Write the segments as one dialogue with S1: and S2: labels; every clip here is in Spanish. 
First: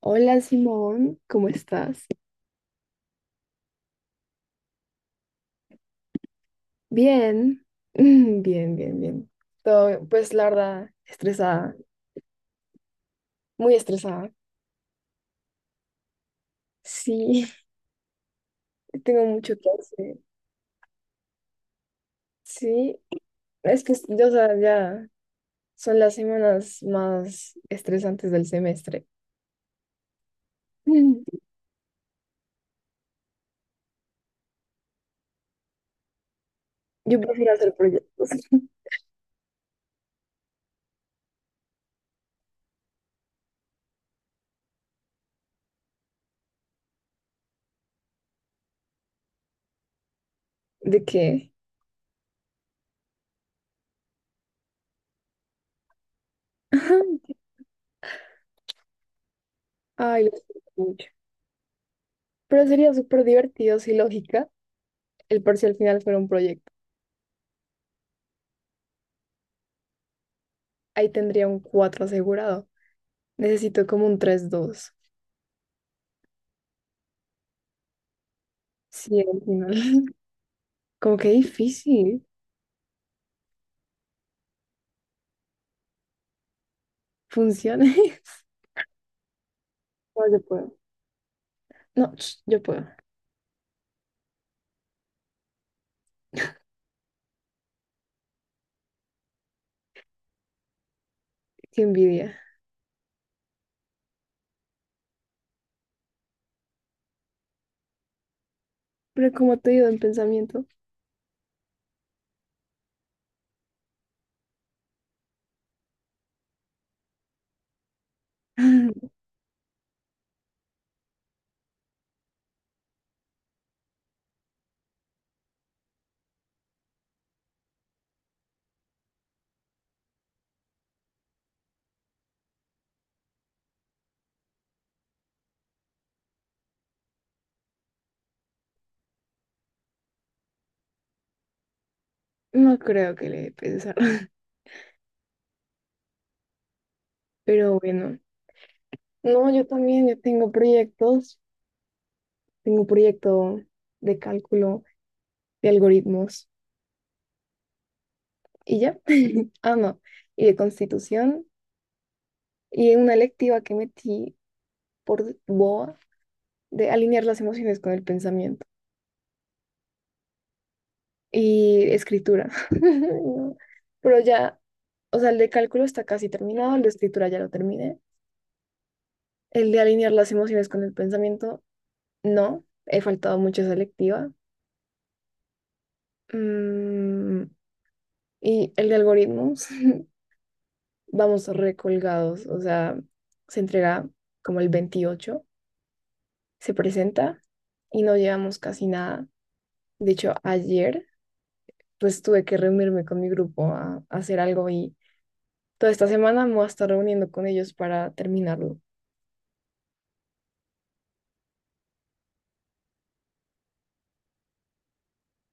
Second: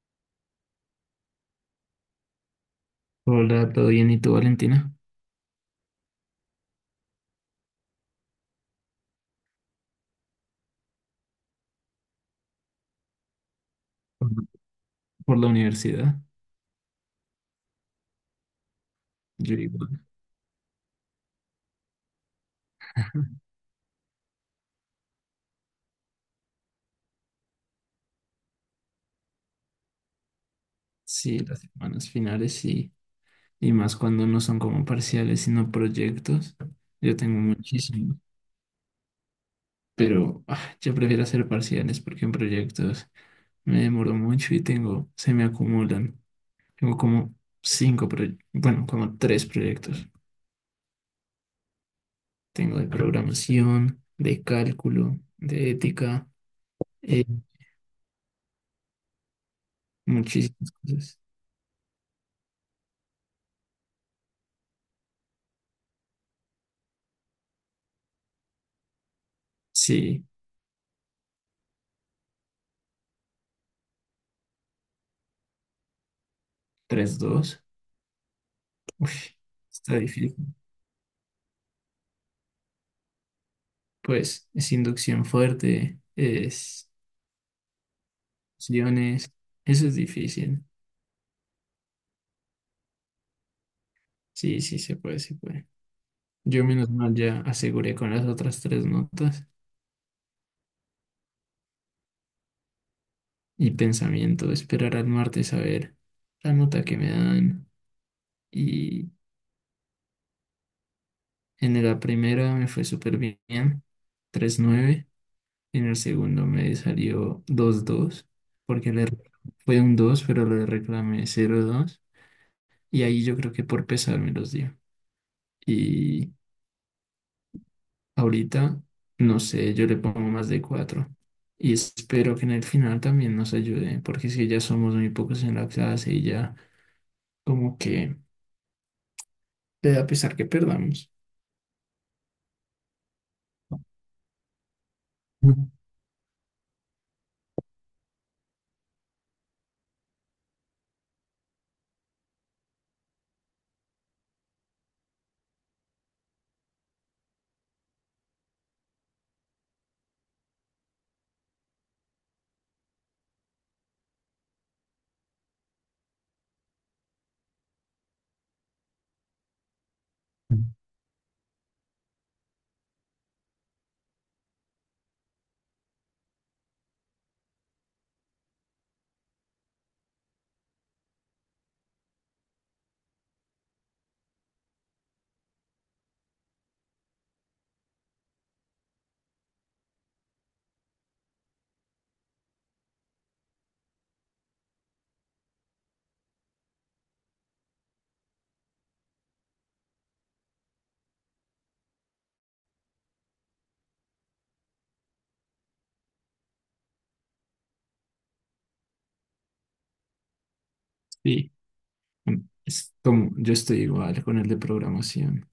S1: Hola Simón, ¿cómo estás?
S2: Hola, ¿todo bien? ¿Y tú, Valentina?
S1: Bien, bien, bien, bien. Todo, pues la verdad, estresada, muy
S2: Por
S1: estresada.
S2: por la universidad.
S1: Sí, tengo mucho
S2: Yo
S1: que
S2: igual.
S1: hacer. Sí, es que yo, o sea, ya son las semanas más estresantes del semestre.
S2: Sí, las semanas finales y más cuando no son como parciales, sino proyectos. Yo
S1: Yo
S2: tengo
S1: prefiero hacer
S2: muchísimo,
S1: proyectos.
S2: pero ah, yo prefiero hacer parciales porque en proyectos me demoro mucho y tengo, se me acumulan. Tengo como cinco proyectos, bueno, como tres proyectos.
S1: ¿De qué?
S2: Tengo de programación, de cálculo, de ética,
S1: Ajá.
S2: eh,
S1: Ay, lo siento
S2: muchísimas
S1: mucho.
S2: cosas.
S1: Pero sería súper divertido si lógica el parcial final fuera un proyecto.
S2: Sí,
S1: Ahí tendría un 4 asegurado. Necesito como un 3.2.
S2: 3,2. Uy,
S1: Sí, al final.
S2: está difícil.
S1: Como que difícil.
S2: Pues es inducción fuerte, es
S1: Funciones.
S2: opciones. Eso es
S1: No, yo
S2: difícil.
S1: puedo. No, ch, yo puedo.
S2: Sí, sí, se puede, se puede. Yo menos mal ya aseguré con las otras tres notas
S1: Qué envidia.
S2: y pensamiento. Esperar al martes a ver la nota que me dan. Y
S1: Pero como te digo en pensamiento,
S2: en la primera me fue súper bien, 3,9. En el segundo me salió 2,2, porque le fue un dos, pero le reclamé 0,2. Y ahí yo creo que por pesar me los dio. Y ahorita, no sé, yo le pongo más de cuatro. Y espero que en el final también nos ayude, porque si ya somos muy pocos en la clase y ya como que le da pesar que perdamos.
S1: no creo que le dé pensar.
S2: Ujú.
S1: Pero bueno. No, yo también, yo tengo proyectos. Tengo un proyecto de cálculo, de algoritmos. Y ya. Ah, no. Y de constitución. Y una electiva que metí por boa, de alinear las emociones con el pensamiento. Y escritura. No, pero ya, o sea, el de cálculo está casi terminado, el de escritura ya lo terminé. El de alinear las emociones con el pensamiento, no, he faltado mucho a esa lectiva. Mm, y el de algoritmos, vamos recolgados, o sea, se entrega como el 28, se presenta, y no llevamos casi nada. De hecho, ayer pues tuve que reunirme con mi grupo a hacer algo. Y toda esta semana me voy a estar reuniendo con ellos para terminarlo.
S2: Sí, mm, es como yo estoy igual con el de programación.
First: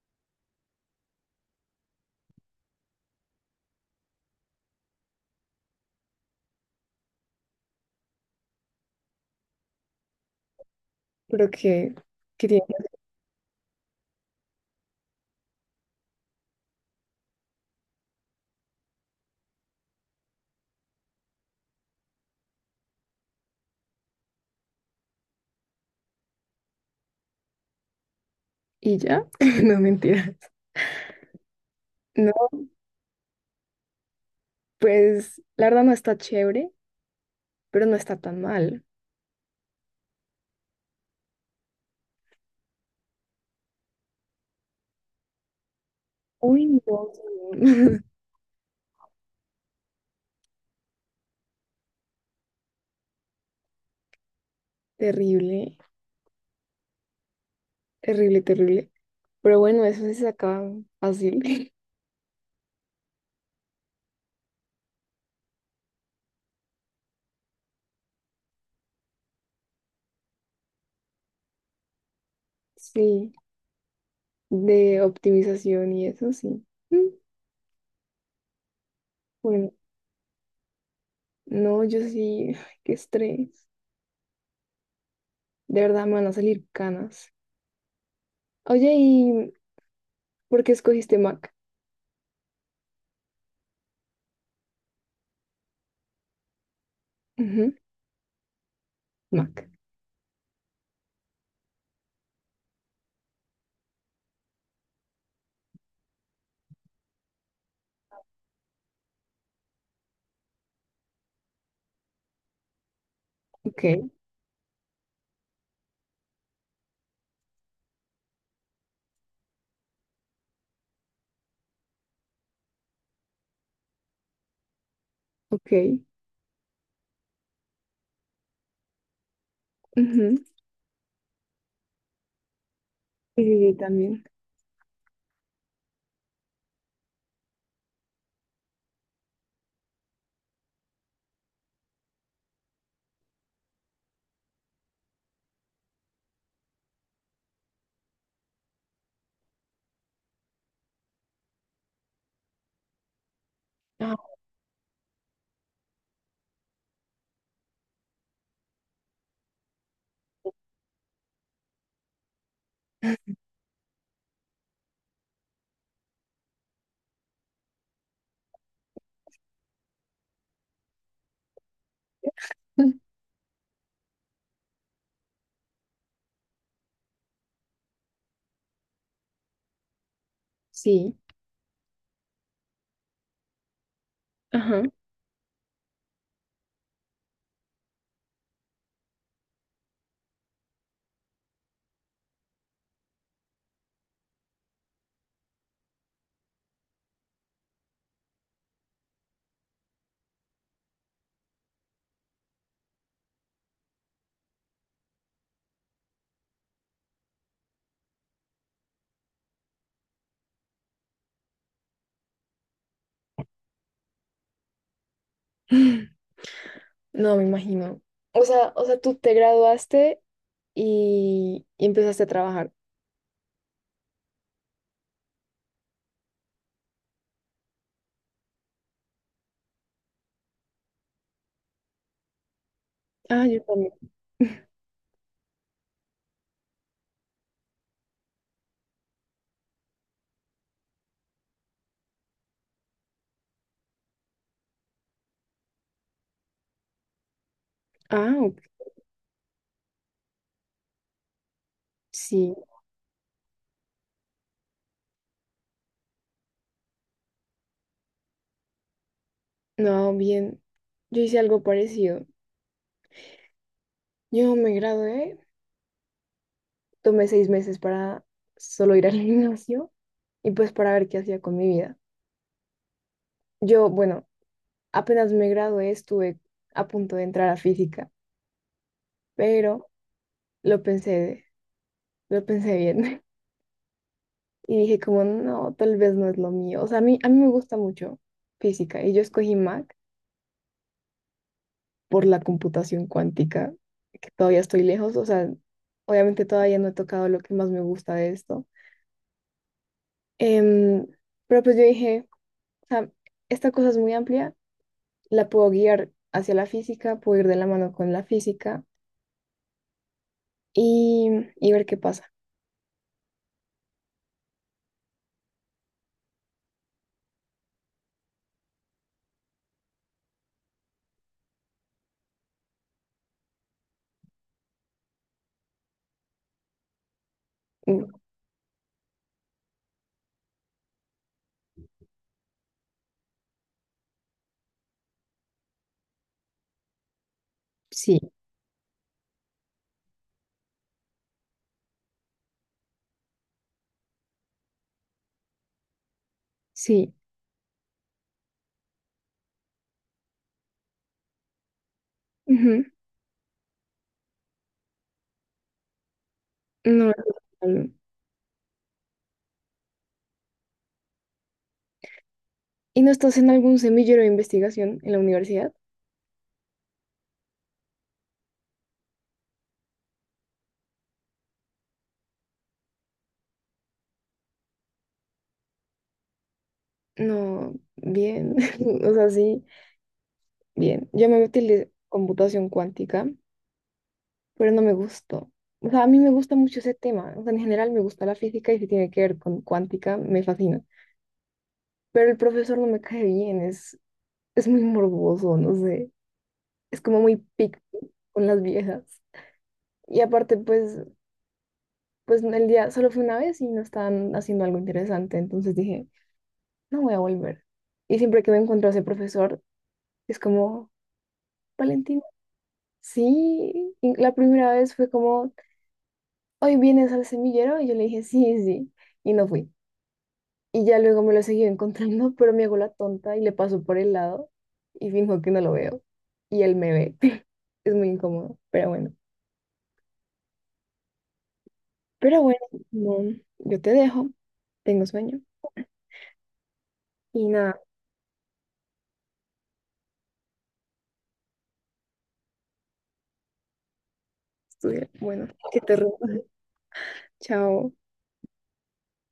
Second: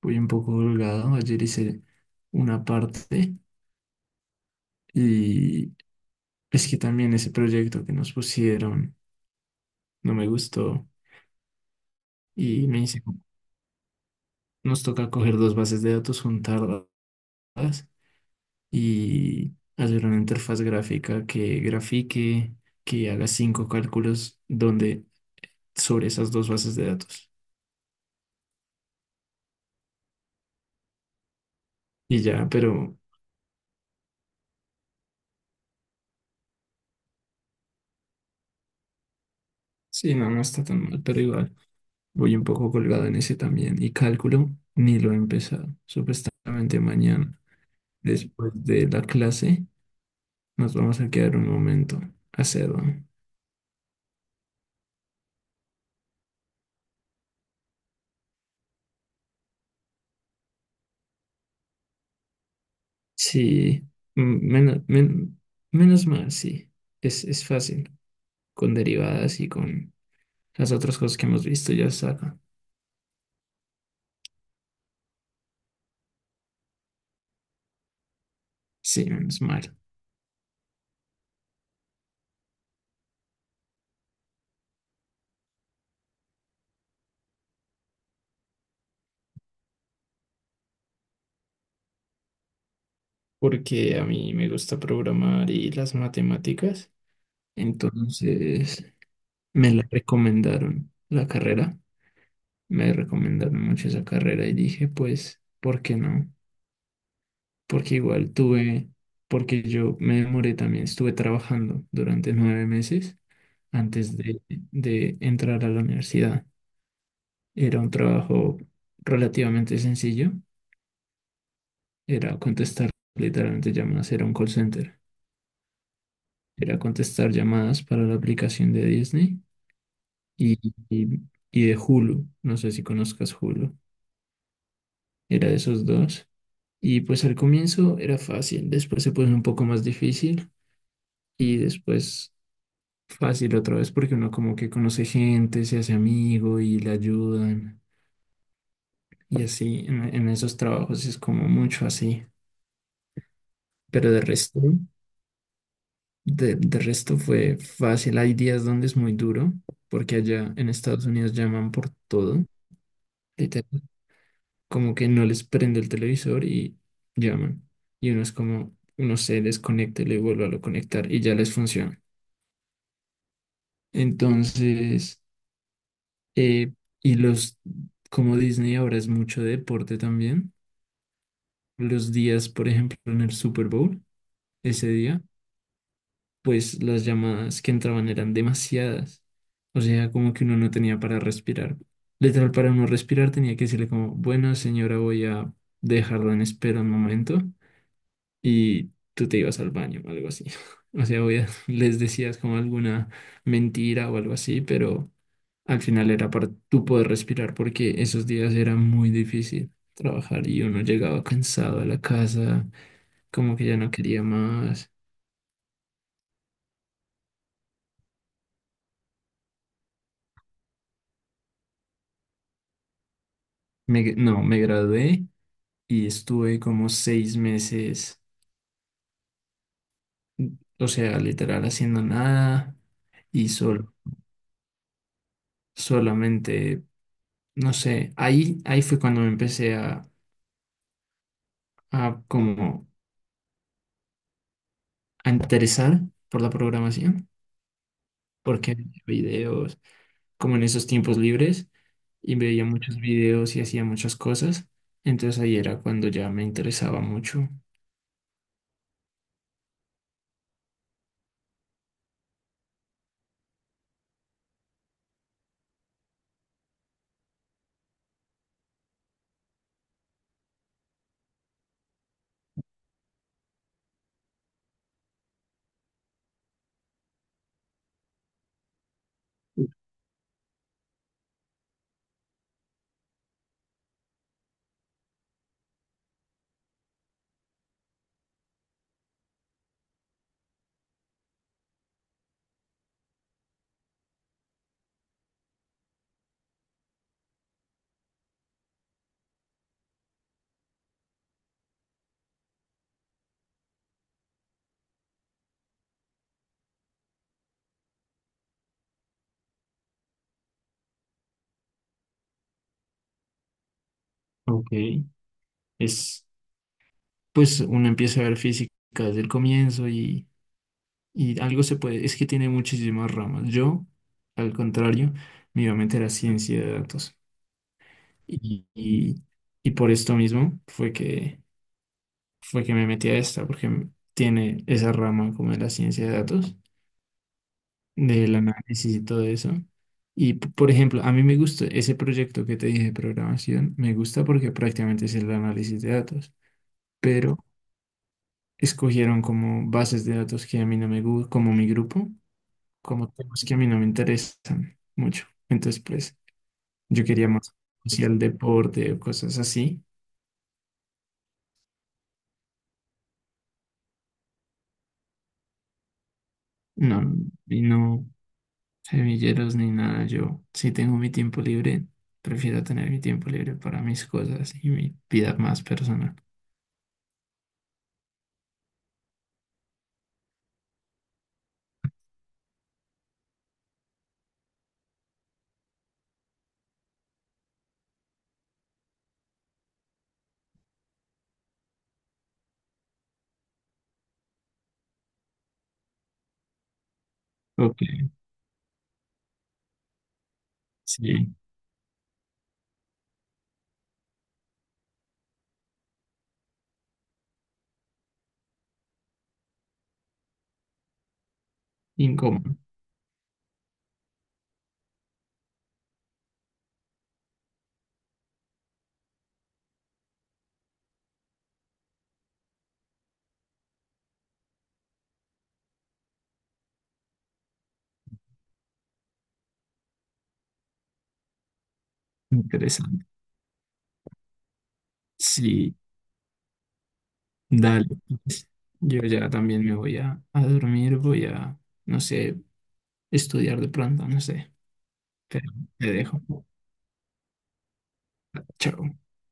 S2: Voy un poco holgado. Ayer hice una parte y es que también ese proyecto que nos pusieron no me gustó
S1: Pero que, que tiene-
S2: y me dice, nos toca coger dos bases de datos, juntarlas y hacer una interfaz gráfica que grafique, que haga cinco cálculos donde sobre esas dos bases de datos.
S1: Y ya, no, mentiras.
S2: Y
S1: No,
S2: ya, pero
S1: pues la verdad no está chévere, pero no está tan mal.
S2: sí, no, no está tan mal, pero igual voy un poco colgado en ese también. Y cálculo ni lo he empezado.
S1: Uy,
S2: Supuestamente
S1: no,
S2: mañana,
S1: no.
S2: después de la clase, nos vamos a quedar un momento a hacerlo.
S1: Terrible, terrible, terrible. Pero bueno, eso sí se saca fácil.
S2: Sí, menos, menos mal, sí. Es fácil, con derivadas y con las otras cosas que hemos visto ya saben.
S1: Sí, de optimización y eso sí. Mm,
S2: Sí, menos
S1: bueno,
S2: mal.
S1: no, yo sí, qué estrés. De verdad me van a salir canas. Oye, ¿y por qué escogiste Mac?
S2: Porque a mí me gusta programar y las matemáticas.
S1: Ujú,
S2: Entonces
S1: Mac.
S2: me la recomendaron la carrera. Me recomendaron mucho esa carrera y dije, pues, ¿por qué no? Porque igual tuve, porque yo me demoré también, estuve trabajando durante 9 meses
S1: Ok,
S2: antes de entrar a la universidad. Era un trabajo relativamente sencillo, era contestar, literalmente llamadas, era un call center.
S1: ok.
S2: Era contestar llamadas para la aplicación de Disney
S1: Ujú,
S2: y, y, y de Hulu. No sé si conozcas
S1: sí, sí, sí,
S2: Hulu.
S1: también.
S2: Era de esos dos. Y pues al comienzo era fácil, después se puso un poco más difícil y después fácil otra vez porque uno como que conoce gente, se hace amigo y le ayudan. Y así en esos trabajos es como mucho así. Pero
S1: Ah,
S2: de resto. De resto fue fácil. Hay días donde es muy duro, porque allá en Estados Unidos llaman por todo. Literal, como que no les prende el televisor y llaman. Y uno es como, uno se desconecta y le vuelve a lo conectar y ya les funciona. Entonces, eh, y los, como Disney ahora es mucho de deporte también,
S1: sí,
S2: los días, por ejemplo, en el Super Bowl,
S1: ajá.
S2: ese día, pues las llamadas que entraban eran demasiadas. O sea, como que uno no tenía para respirar. Literal, para uno respirar tenía que decirle como, bueno, señora, voy a dejarla en espera un momento y tú te ibas al baño o algo así. O sea, voy les decías como alguna mentira o algo así, pero al final era para tú poder respirar porque esos días era muy difícil trabajar y uno llegaba cansado a la casa, como que ya no quería más.
S1: No, me imagino. O sea, tú te graduaste y empezaste a trabajar.
S2: No, me gradué y estuve como 6 meses, o sea, literal haciendo nada
S1: Ah,
S2: y
S1: yo también.
S2: solo, solamente, no sé, ahí, ahí fue cuando me empecé a como a interesar por la programación,
S1: Ah, ok,
S2: porque veía videos, como en esos tiempos libres, y
S1: sí.
S2: veía muchos videos y hacía muchas cosas, entonces ahí era cuando ya me interesaba mucho.
S1: No, bien. Yo hice algo parecido. Yo me gradué, tomé 6 meses para solo ir al gimnasio y pues para ver qué hacía con mi vida. Yo, bueno, apenas me gradué, estuve a punto de entrar a física, pero lo pensé. Lo pensé bien y dije como, no, tal vez no es lo mío. O sea, a mí me gusta mucho física, y yo escogí Mac por la computación cuántica, que todavía estoy lejos. O sea, obviamente todavía no he tocado lo que más me gusta de esto. Em, pero pues yo dije, o sea, esta cosa es muy amplia, la puedo guiar hacia la física, puedo ir de la mano con la física y, y ver qué pasa.
S2: Ok, es, pues uno empieza a ver física desde el comienzo y algo se puede, es que tiene muchísimas ramas. Yo, al contrario, me iba a meter a ciencia de datos.
S1: Mm,
S2: Y, y, y por esto mismo fue que, me metí a esta, porque tiene esa rama como de la ciencia de datos,
S1: sí,
S2: del análisis y todo eso. Y, por ejemplo, a mí me gusta ese proyecto que te dije de programación, me gusta porque prácticamente es el análisis de datos,
S1: sí.
S2: pero escogieron como bases de datos que a mí no me gusta, como mi grupo.
S1: Ujú,
S2: Como temas que a mí no me interesan mucho. Entonces, pues, yo
S1: no,
S2: quería más
S1: em,
S2: hacia el deporte o cosas así.
S1: ¿y no estás en algún semillero de investigación en la universidad?
S2: No, y no semilleros ni nada. Yo, si tengo mi tiempo libre, prefiero tener mi tiempo libre para mis cosas y mi vida más personal.
S1: No, bien, o sea, sí, bien. Yo me metí en computación cuántica, pero no me gustó. O sea, a mí me gusta mucho ese tema. O sea, en general me gusta la física, y si tiene que ver con cuántica, me fascina. Pero el profesor no me cae bien, es muy morboso, no sé. Es como muy picky
S2: Ok,
S1: con las viejas. Y aparte, pues,
S2: sí,
S1: pues el día solo fue una vez y no estaban haciendo algo interesante. Entonces dije, no voy a volver. Y siempre que me encuentro a ese profesor, es como, Valentina.
S2: incómodo,
S1: Sí, y la primera vez fue como, hoy vienes al semillero, y yo le dije, sí, sí, y no fui. Y ya luego me lo seguí encontrando, pero me hago la tonta y le paso por el lado y finjo que no lo veo. Y él me ve. Es muy incómodo, pero bueno. Pero bueno,
S2: interesante.
S1: no, yo te dejo, tengo sueño
S2: Sí,
S1: y nada,
S2: dale, pues. Yo ya también me voy a dormir, voy a, no sé, estudiar de pronto, no sé.
S1: estudia. Bueno,
S2: Pero
S1: que
S2: te
S1: te rinda.
S2: dejo.
S1: Chao.
S2: Chao.